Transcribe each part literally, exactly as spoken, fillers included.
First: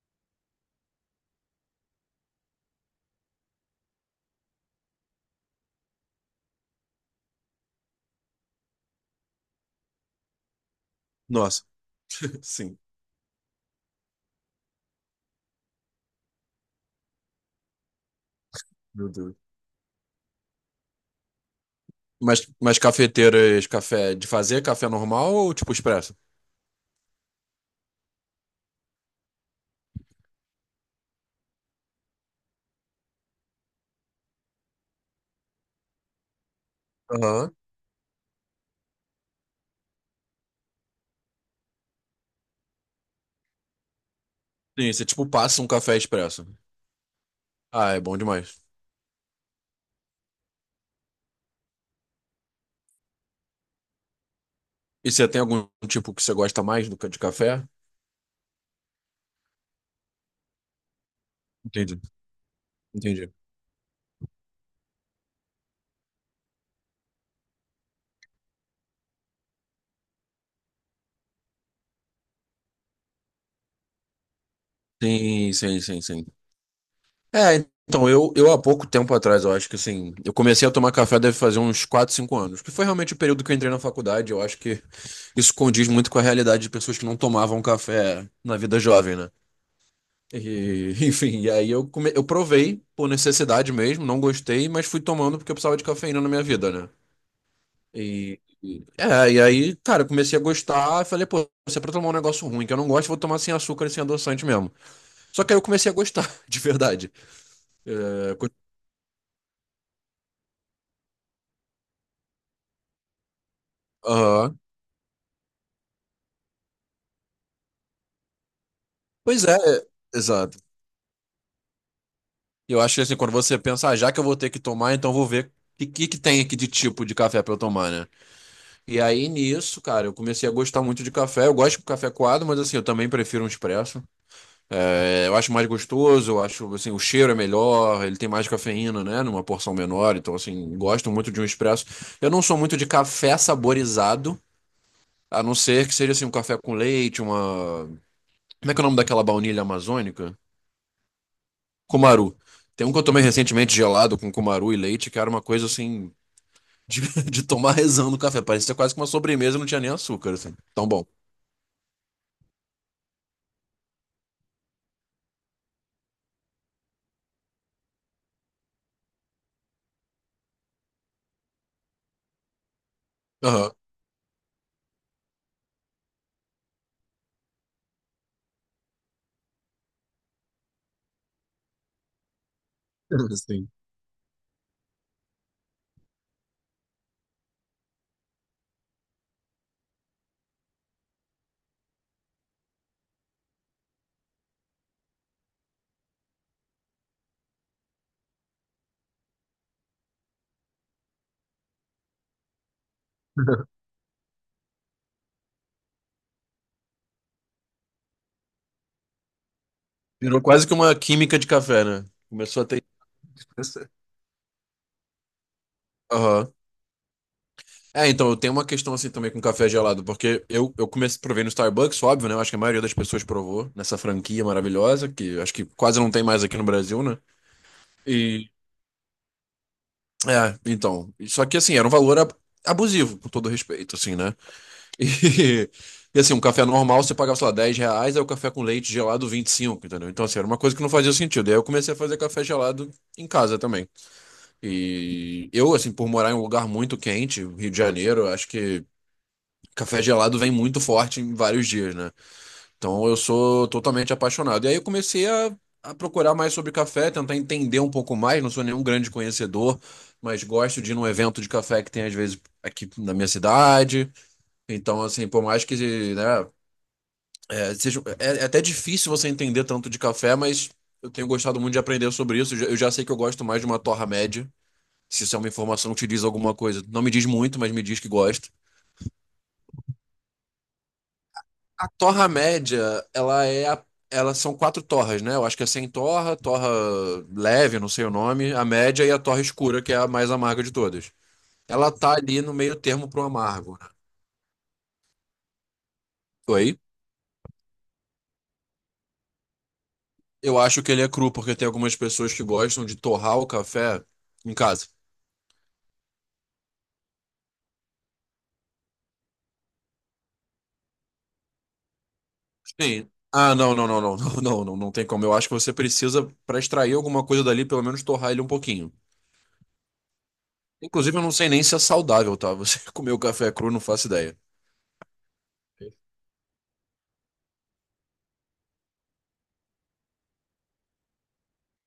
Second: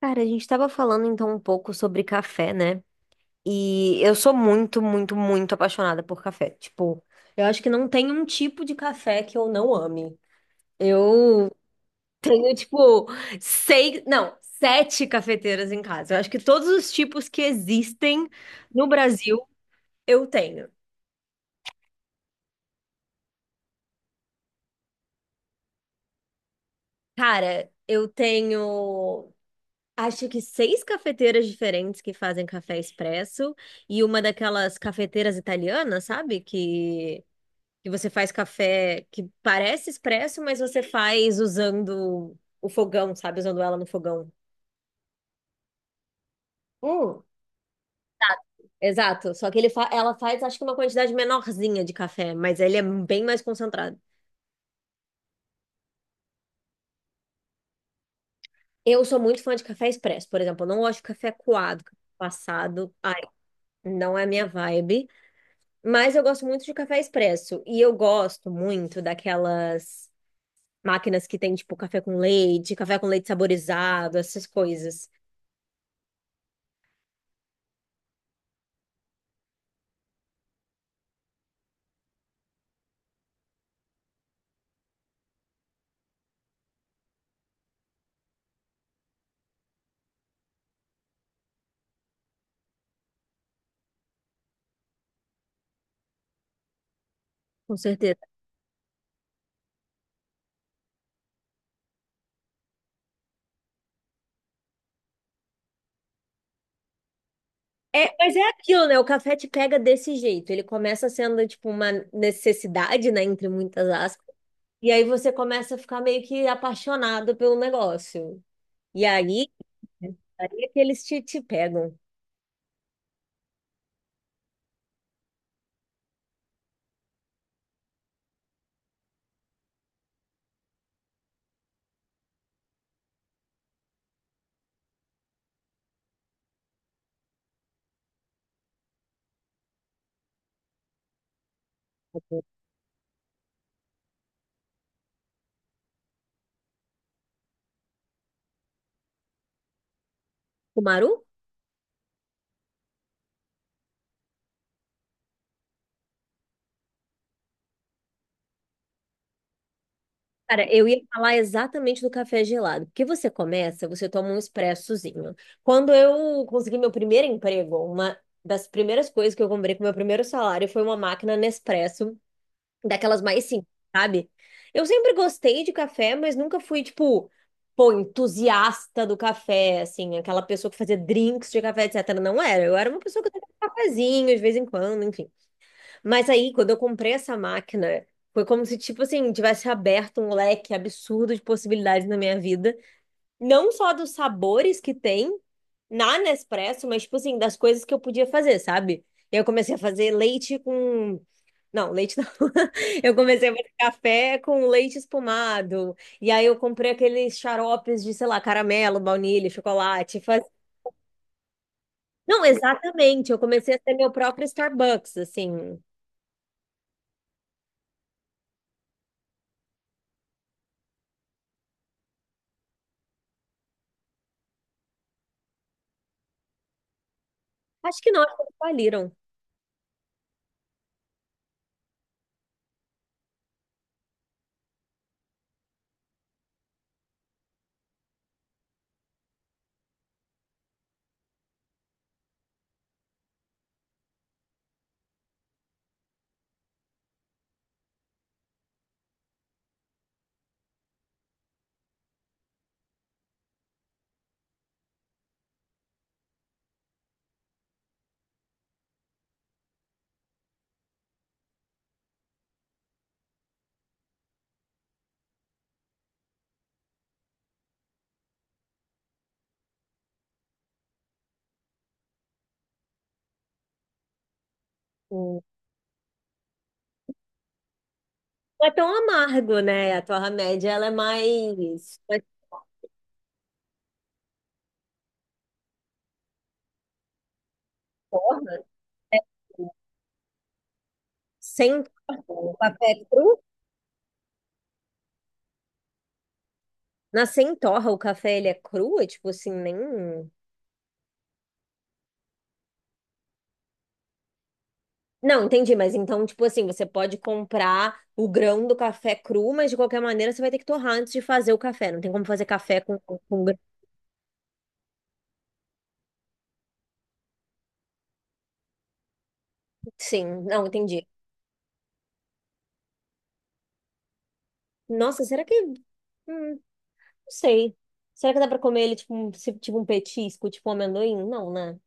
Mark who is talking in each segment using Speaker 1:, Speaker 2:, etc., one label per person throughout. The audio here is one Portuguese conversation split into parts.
Speaker 1: Cara, a gente estava falando então um pouco sobre café, né? E eu sou muito, muito, muito apaixonada por café. Tipo, eu acho que não tem um tipo de café que eu não ame. Eu
Speaker 2: Nossa,
Speaker 1: tenho,
Speaker 2: sim,
Speaker 1: tipo, seis, não, sete cafeteiras em casa. Eu acho que todos os tipos que existem no
Speaker 2: meu
Speaker 1: Brasil
Speaker 2: Deus.
Speaker 1: eu tenho.
Speaker 2: Mas, mas cafeteiras, café de fazer café normal ou tipo expresso?
Speaker 1: Cara, eu tenho, acho que seis cafeteiras diferentes que fazem café expresso e uma daquelas cafeteiras italianas, sabe? Que
Speaker 2: Aham.
Speaker 1: que você faz café que parece expresso, mas você faz usando o fogão, sabe? Usando ela no fogão.
Speaker 2: Sim, você tipo passa um café expresso.
Speaker 1: Hum,
Speaker 2: Ah, é bom demais.
Speaker 1: Exato. Só que ele fa- ela faz, acho que uma quantidade menorzinha de café, mas ele é bem mais concentrado.
Speaker 2: E você tem algum tipo que você gosta mais do que de café?
Speaker 1: Eu sou muito fã de café expresso, por exemplo. Eu não gosto de café coado, café
Speaker 2: Entendi,
Speaker 1: passado. Ai,
Speaker 2: entendi.
Speaker 1: não é a minha vibe. Mas eu gosto muito de café expresso. E eu gosto muito daquelas máquinas que tem, tipo, café com leite, café com leite saborizado, essas coisas.
Speaker 2: Sim, sim, sim, sim. É, então, eu, eu há pouco tempo atrás, eu acho que assim, eu comecei a tomar café deve fazer uns quatro cinco anos, que foi realmente o período que eu entrei na faculdade, eu acho que isso condiz muito com a realidade de pessoas que não tomavam café na vida jovem, né? E, enfim, e aí eu, come... eu provei por necessidade mesmo, não gostei, mas fui tomando porque eu precisava de cafeína na minha vida, né?
Speaker 1: Com certeza.
Speaker 2: E, e- é, e aí, cara, eu comecei a gostar, eu falei, pô, se é pra tomar um negócio ruim que eu não gosto, eu vou tomar sem açúcar e sem adoçante mesmo. Só que aí eu comecei a gostar, de verdade.
Speaker 1: É, mas
Speaker 2: É,
Speaker 1: é
Speaker 2: co-
Speaker 1: aquilo, né? O café te pega desse jeito. Ele começa sendo, tipo, uma necessidade, né? Entre muitas aspas.
Speaker 2: Aham.
Speaker 1: E aí você começa a ficar meio que apaixonado pelo negócio. E
Speaker 2: Pois
Speaker 1: aí,
Speaker 2: é, é,
Speaker 1: aí
Speaker 2: exato.
Speaker 1: é que eles te, te pegam.
Speaker 2: E Eu acho que assim, quando você pensa, ah, já que eu vou ter que tomar, então eu vou ver o que, que tem aqui de tipo de café pra eu tomar, né? E aí nisso, cara, eu comecei a gostar muito de café. Eu gosto de café coado, mas assim, eu também prefiro um expresso. É, eu acho mais gostoso, eu acho assim, o cheiro é melhor, ele tem mais cafeína, né? Numa porção menor, então assim, gosto muito de um expresso. Eu não sou muito de café saborizado, a não ser que seja assim, um café com leite, uma. Como é que é o nome daquela baunilha amazônica?
Speaker 1: O Maru?
Speaker 2: Cumaru. Tem um que eu tomei recentemente gelado com cumaru e leite, que era uma coisa assim de, de tomar rezando o café. Parecia quase que uma sobremesa, não tinha nem açúcar, assim.
Speaker 1: Cara, eu
Speaker 2: Tão
Speaker 1: ia
Speaker 2: bom.
Speaker 1: falar exatamente do café gelado. Porque você começa, você toma um expressozinho. Quando eu consegui meu primeiro emprego, uma das primeiras coisas que eu comprei com meu primeiro salário foi uma máquina Nespresso daquelas mais simples,
Speaker 2: Aham.
Speaker 1: sabe? Eu sempre gostei de café, mas nunca fui, tipo, pô, entusiasta do café, assim, aquela pessoa que fazia drinks de café, etcétera. Não era. Eu era uma pessoa que tomava
Speaker 2: Sim.
Speaker 1: cafezinho de vez em quando, enfim. Mas aí, quando eu comprei essa máquina, foi como se, tipo assim, tivesse aberto um leque absurdo de possibilidades na minha vida. Não só dos sabores que tem na Nespresso, mas, tipo assim, das coisas que eu podia fazer, sabe? Eu comecei a fazer leite com não, leite não. Eu comecei a fazer café com leite espumado. E aí eu comprei aqueles xaropes de, sei lá, caramelo, baunilha, chocolate.
Speaker 2: Virou
Speaker 1: Faz...
Speaker 2: quase que uma química de café, né?
Speaker 1: Não,
Speaker 2: Começou a ter.
Speaker 1: exatamente. Eu comecei a
Speaker 2: Isso.
Speaker 1: ter meu próprio Starbucks, assim.
Speaker 2: Aham. É, então, eu tenho uma questão assim também com café gelado, porque eu, eu comecei, provei no Starbucks, óbvio, né? Eu acho que a maioria das pessoas provou nessa franquia maravilhosa, que acho que quase não tem mais aqui no Brasil, né?
Speaker 1: Acho que não, acho que
Speaker 2: E,
Speaker 1: eles faliram.
Speaker 2: é, então, só que assim, era um valor ab- abusivo, com todo respeito, assim, né? E, e, assim, um café normal você pagava, sei lá, dez reais, aí o café com leite gelado vinte e cinco, entendeu? Então, assim, era uma coisa que não fazia sentido. E aí eu comecei a fazer café gelado em casa também. E eu, assim, por morar em um lugar muito quente, Rio de Janeiro, acho que café gelado vem muito forte em vários dias, né? Então eu sou totalmente apaixonado. E aí eu comecei a, a procurar mais sobre café, tentar entender um pouco mais. Não sou nenhum grande conhecedor, mas gosto de ir num evento de café que tem às vezes aqui na minha cidade. Então, assim, por mais que, né, é, seja, é, é até difícil você entender tanto de café, mas eu tenho gostado muito de aprender sobre isso. Eu já eu já sei que eu gosto mais de uma torra média. Se isso é
Speaker 1: Hum.
Speaker 2: uma informação que te diz alguma coisa, não me diz muito, mas me diz que gosta.
Speaker 1: Não é tão amargo, né? A torra média, ela é
Speaker 2: A
Speaker 1: mais... mais
Speaker 2: torra média, ela é a- elas são quatro torras, né? Eu acho que é sem torra, torra leve, não sei o nome,
Speaker 1: torra,
Speaker 2: a média e a torra
Speaker 1: assim.
Speaker 2: escura, que é a mais amarga de todas.
Speaker 1: Sem
Speaker 2: Ela tá
Speaker 1: torra.
Speaker 2: ali no
Speaker 1: O
Speaker 2: meio
Speaker 1: café é
Speaker 2: termo pro
Speaker 1: cru.
Speaker 2: amargo, né? Oi?
Speaker 1: Na sem torra, o café, ele é cru? É tipo assim, nem...
Speaker 2: Eu acho que ele é cru, porque tem algumas pessoas que gostam de torrar o café em casa.
Speaker 1: Não, entendi, mas então, tipo assim, você pode comprar o grão do café cru, mas de qualquer maneira você vai ter que torrar antes de fazer o café. Não tem como fazer café com,
Speaker 2: Sim.
Speaker 1: com, com
Speaker 2: Ah,
Speaker 1: grão.
Speaker 2: não, não, não, não, não, não, não, não tem como. Eu acho que você precisa, pra extrair alguma coisa dali, pelo menos torrar ele um pouquinho.
Speaker 1: Sim, não, entendi.
Speaker 2: Inclusive, eu não sei nem se é saudável, tá? Você comer o café cru, não faço ideia.
Speaker 1: Nossa, será que. Hum, não sei. Será que dá pra comer ele tipo um, se- tipo um petisco, tipo um amendoim? Não, né?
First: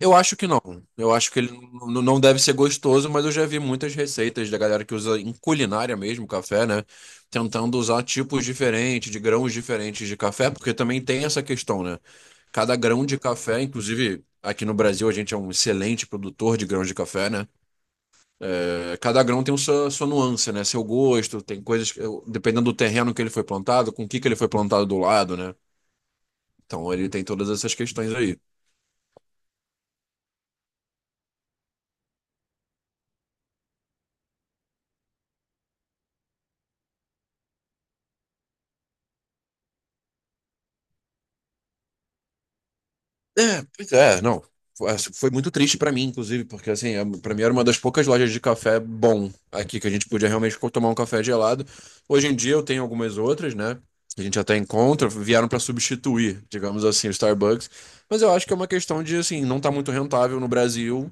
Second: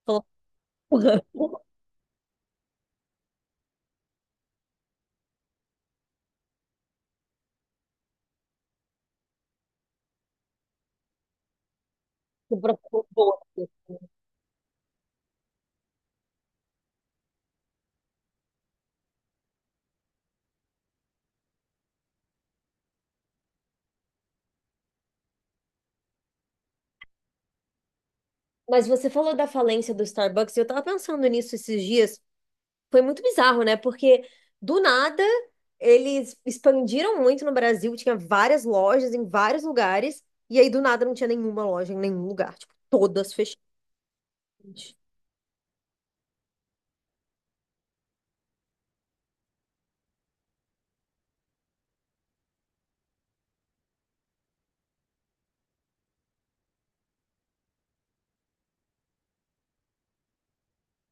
Speaker 2: Eu
Speaker 1: Falou.
Speaker 2: acho que não. Eu acho que ele n- não deve ser gostoso, mas eu já vi muitas receitas da galera que usa em culinária mesmo café, né? Tentando usar tipos diferentes, de grãos diferentes de café, porque também tem essa questão, né? Cada grão de café, inclusive aqui no Brasil a gente é um excelente produtor de grãos de café, né? É, cada grão tem sua, sua nuance, né? Seu gosto, tem coisas que, eu- dependendo do terreno que ele foi plantado, com o que que ele foi plantado do lado, né? Então ele tem todas essas questões aí.
Speaker 1: Mas você falou da falência do Starbucks, e eu tava pensando nisso esses dias. Foi muito bizarro, né? Porque do nada eles expandiram muito no Brasil, tinha várias lojas em vários lugares, e aí do nada não tinha nenhuma loja em nenhum lugar, tipo, todas fechadas.
Speaker 2: É, pois é, não. Foi assim, foi muito triste pra mim, inclusive, porque assim, é- pra mim era uma das poucas lojas de café bom aqui que a gente podia realmente co- tomar um café gelado. Hoje em dia eu tenho algumas outras, né? Que a gente até encontra, vieram pra substituir, digamos assim, o Starbucks. Mas eu acho que é uma questão de assim, não tá muito rentável no Brasil.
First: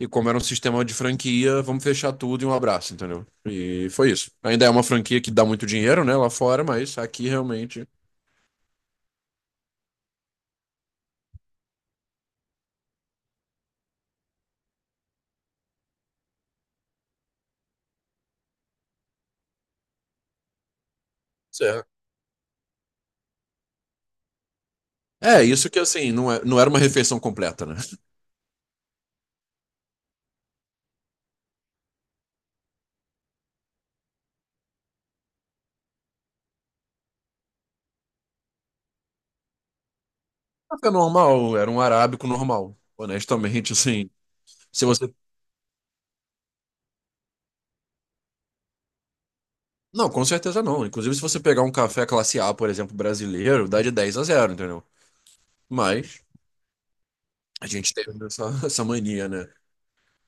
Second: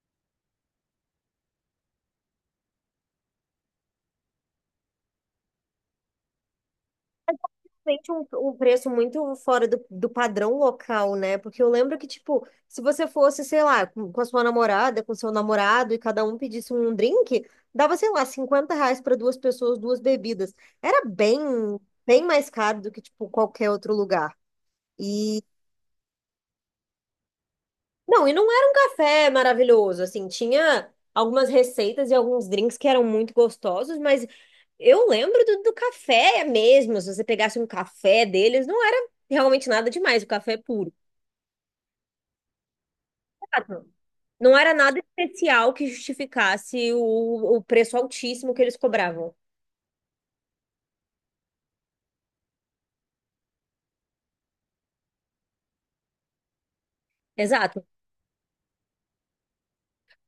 Speaker 2: E como era um sistema de franquia, vamos fechar tudo e um abraço, entendeu? E foi isso. Ainda é uma franquia que dá muito dinheiro, né, lá fora, mas aqui realmente.
Speaker 1: Realmente um, um preço muito fora do, do padrão local, né? Porque eu lembro que, tipo, se você fosse, sei lá, com, com, a sua namorada, com seu namorado, e cada um pedisse um drink, dava, sei lá, cinquenta reais para duas pessoas, duas bebidas. Era bem,
Speaker 2: Certo.
Speaker 1: bem mais caro do que, tipo, qualquer outro lugar. e
Speaker 2: É, isso que assim, não é- não era uma refeição completa, né?
Speaker 1: Não, e não era um café maravilhoso, assim, tinha algumas receitas e alguns drinks que eram muito gostosos, mas eu lembro do, do, café mesmo, se você pegasse um café deles, não era realmente nada demais, o café é
Speaker 2: Café
Speaker 1: puro.
Speaker 2: normal, era um arábico normal. Honestamente,
Speaker 1: Exato.
Speaker 2: assim,
Speaker 1: Não era
Speaker 2: se
Speaker 1: nada
Speaker 2: você.
Speaker 1: especial que justificasse o, o preço altíssimo que eles cobravam.
Speaker 2: Não, com certeza não. Inclusive, se você pegar um café classe A, por exemplo, brasileiro, dá de dez a zero, entendeu? Mas a
Speaker 1: Exato.
Speaker 2: gente teve essa, essa mania, né?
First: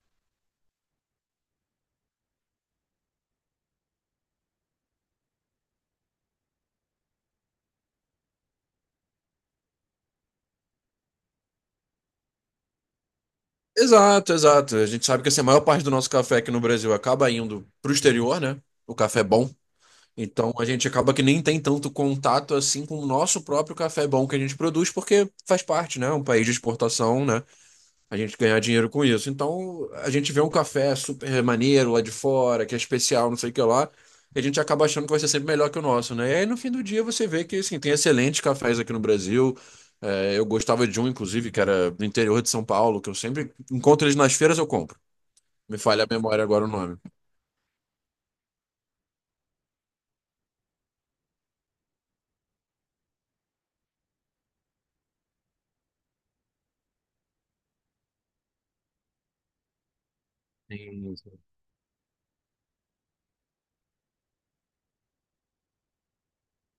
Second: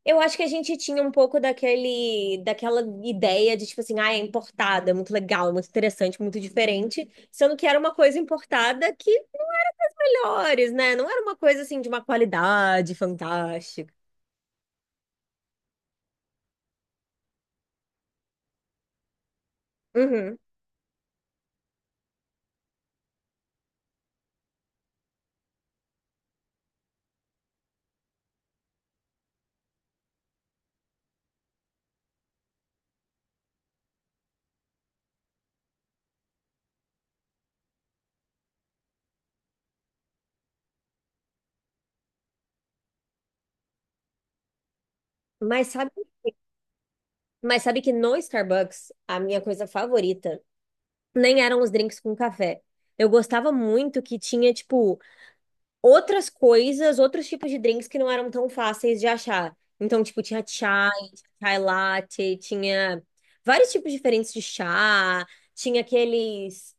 Speaker 1: Eu acho que a gente tinha um pouco daquele, daquela ideia de, tipo assim, ah, é importada, é muito legal, é muito interessante, muito diferente, sendo que era uma coisa importada que melhores, né? Não era uma coisa assim de uma qualidade fantástica.
Speaker 2: Exato, exato. A gente sabe que assim, a maior parte do nosso café aqui no Brasil acaba indo pro exterior, né? O café bom.
Speaker 1: Uhum.
Speaker 2: Então a gente acaba que nem tem tanto contato assim com o nosso próprio café bom que a gente produz, porque faz parte, né? É Um país de exportação, né? A gente ganhar dinheiro com isso. Então, a gente vê um café super maneiro lá de fora, que é especial, não sei o que lá, e a gente acaba achando que vai ser sempre melhor que o nosso, né? E aí, no fim do dia, você vê que, assim, tem excelentes cafés aqui no Brasil. É, eu gostava de um, inclusive, que era do interior de São Paulo, que eu sempre encontro eles nas feiras, eu compro.
Speaker 1: Mas
Speaker 2: Me
Speaker 1: sabe,
Speaker 2: falha a memória agora o nome.
Speaker 1: mas sabe que no Starbucks, a minha coisa favorita nem eram os drinks com café. Eu gostava muito que tinha, tipo, outras coisas, outros tipos de drinks que não eram tão fáceis de achar. Então, tipo, tinha chai,
Speaker 2: Sim, sim.
Speaker 1: chai latte, tinha vários tipos diferentes de chá, tinha aqueles.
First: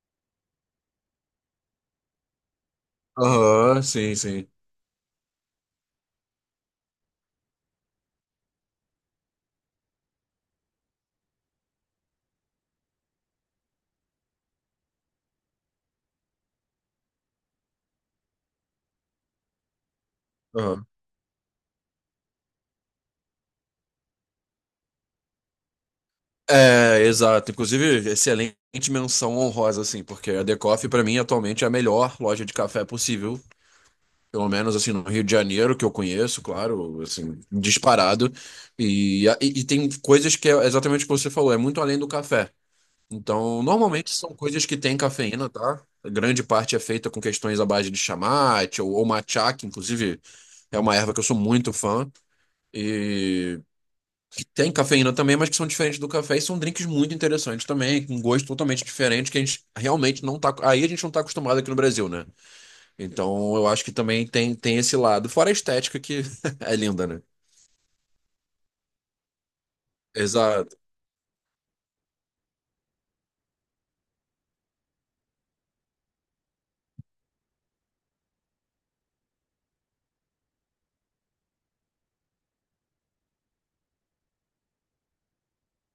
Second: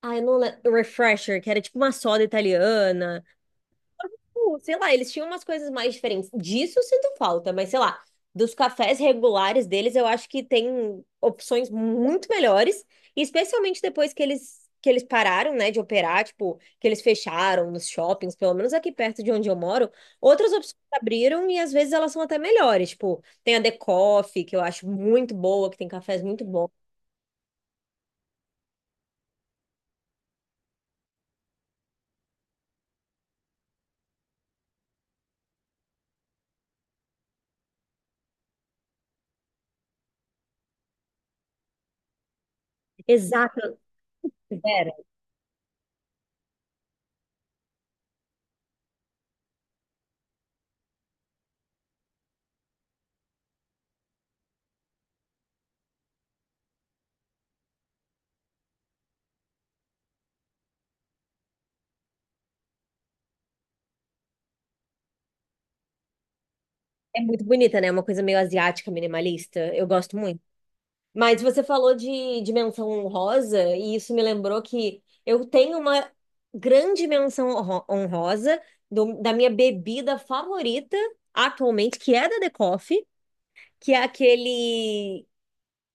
Speaker 1: Ah, eu não lembro. Refresher, que era tipo uma soda italiana.
Speaker 2: Aham, sim, sim.
Speaker 1: Tipo, sei lá, eles tinham umas coisas mais diferentes. Disso eu sinto falta, mas sei lá, dos cafés regulares deles, eu acho que tem opções muito melhores, e especialmente depois que eles que eles pararam, né, de operar, tipo, que eles fecharam nos shoppings, pelo menos aqui perto de onde eu moro, outras opções
Speaker 2: Aham.
Speaker 1: abriram e às vezes elas são até melhores, tipo, tem a The Coffee, que eu acho muito boa, que tem cafés muito bons.
Speaker 2: É, exato. Inclusive, excelente menção honrosa, assim, porque a The Coffee, pra mim, atualmente é a melhor loja de café possível. Pelo menos assim, no Rio de Janeiro, que eu conheço, claro, assim, disparado. E, e, e tem coisas que é exatamente o que você falou, é muito além do café. Então,
Speaker 1: Exato,
Speaker 2: normalmente são coisas que
Speaker 1: Vera,
Speaker 2: têm cafeína, tá? A grande parte é feita com questões à base de chamate ou, ou matcha, que inclusive é uma erva que eu sou muito fã. E que tem cafeína também, mas que são diferentes do café e são drinks muito interessantes também, com gosto totalmente diferente, que a gente realmente não tá. Aí a gente não tá acostumado aqui no Brasil, né? Então eu acho que também tem, tem esse lado. Fora a estética que é linda,
Speaker 1: é
Speaker 2: né?
Speaker 1: muito bonita, né? É uma coisa meio asiática, minimalista. Eu gosto muito.
Speaker 2: Exato.
Speaker 1: Mas você falou de, de, menção honrosa, e isso me lembrou que eu tenho uma grande menção honro- honrosa do- da minha bebida favorita atualmente, que é da The Coffee, que é aquele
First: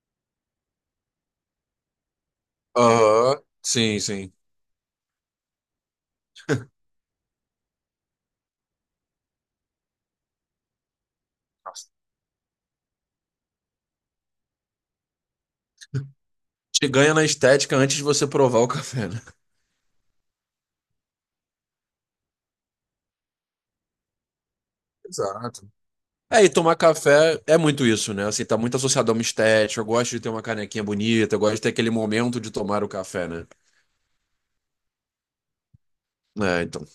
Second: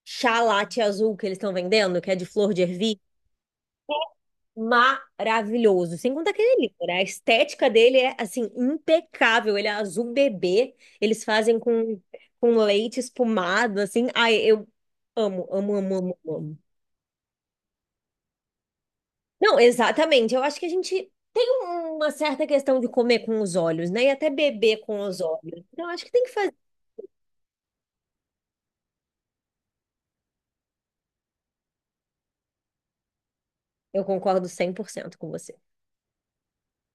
Speaker 1: chá latte azul que eles estão vendendo, que é de flor de ervilha.
Speaker 2: Aham. Sim, sim.
Speaker 1: Maravilhoso. Sem contar que ele é lindo, né? A estética dele é, assim, impecável. Ele é azul bebê. Eles fazem com, com, leite espumado, assim. Ai, eu amo, amo, amo, amo, amo.
Speaker 2: Te ganha na estética antes de você provar o café, né?
Speaker 1: Não, exatamente. Eu acho que a gente tem uma certa questão de comer com os olhos, né? E até beber com os olhos.
Speaker 2: Exato.
Speaker 1: Então, acho que tem que
Speaker 2: É, e
Speaker 1: fazer.
Speaker 2: tomar café é muito isso, né? Assim, tá muito associado a uma estética. Eu gosto de ter uma canequinha bonita, eu gosto de ter aquele momento de tomar o café, né?
Speaker 1: Eu concordo cem por cento com você.
Speaker 2: É, então.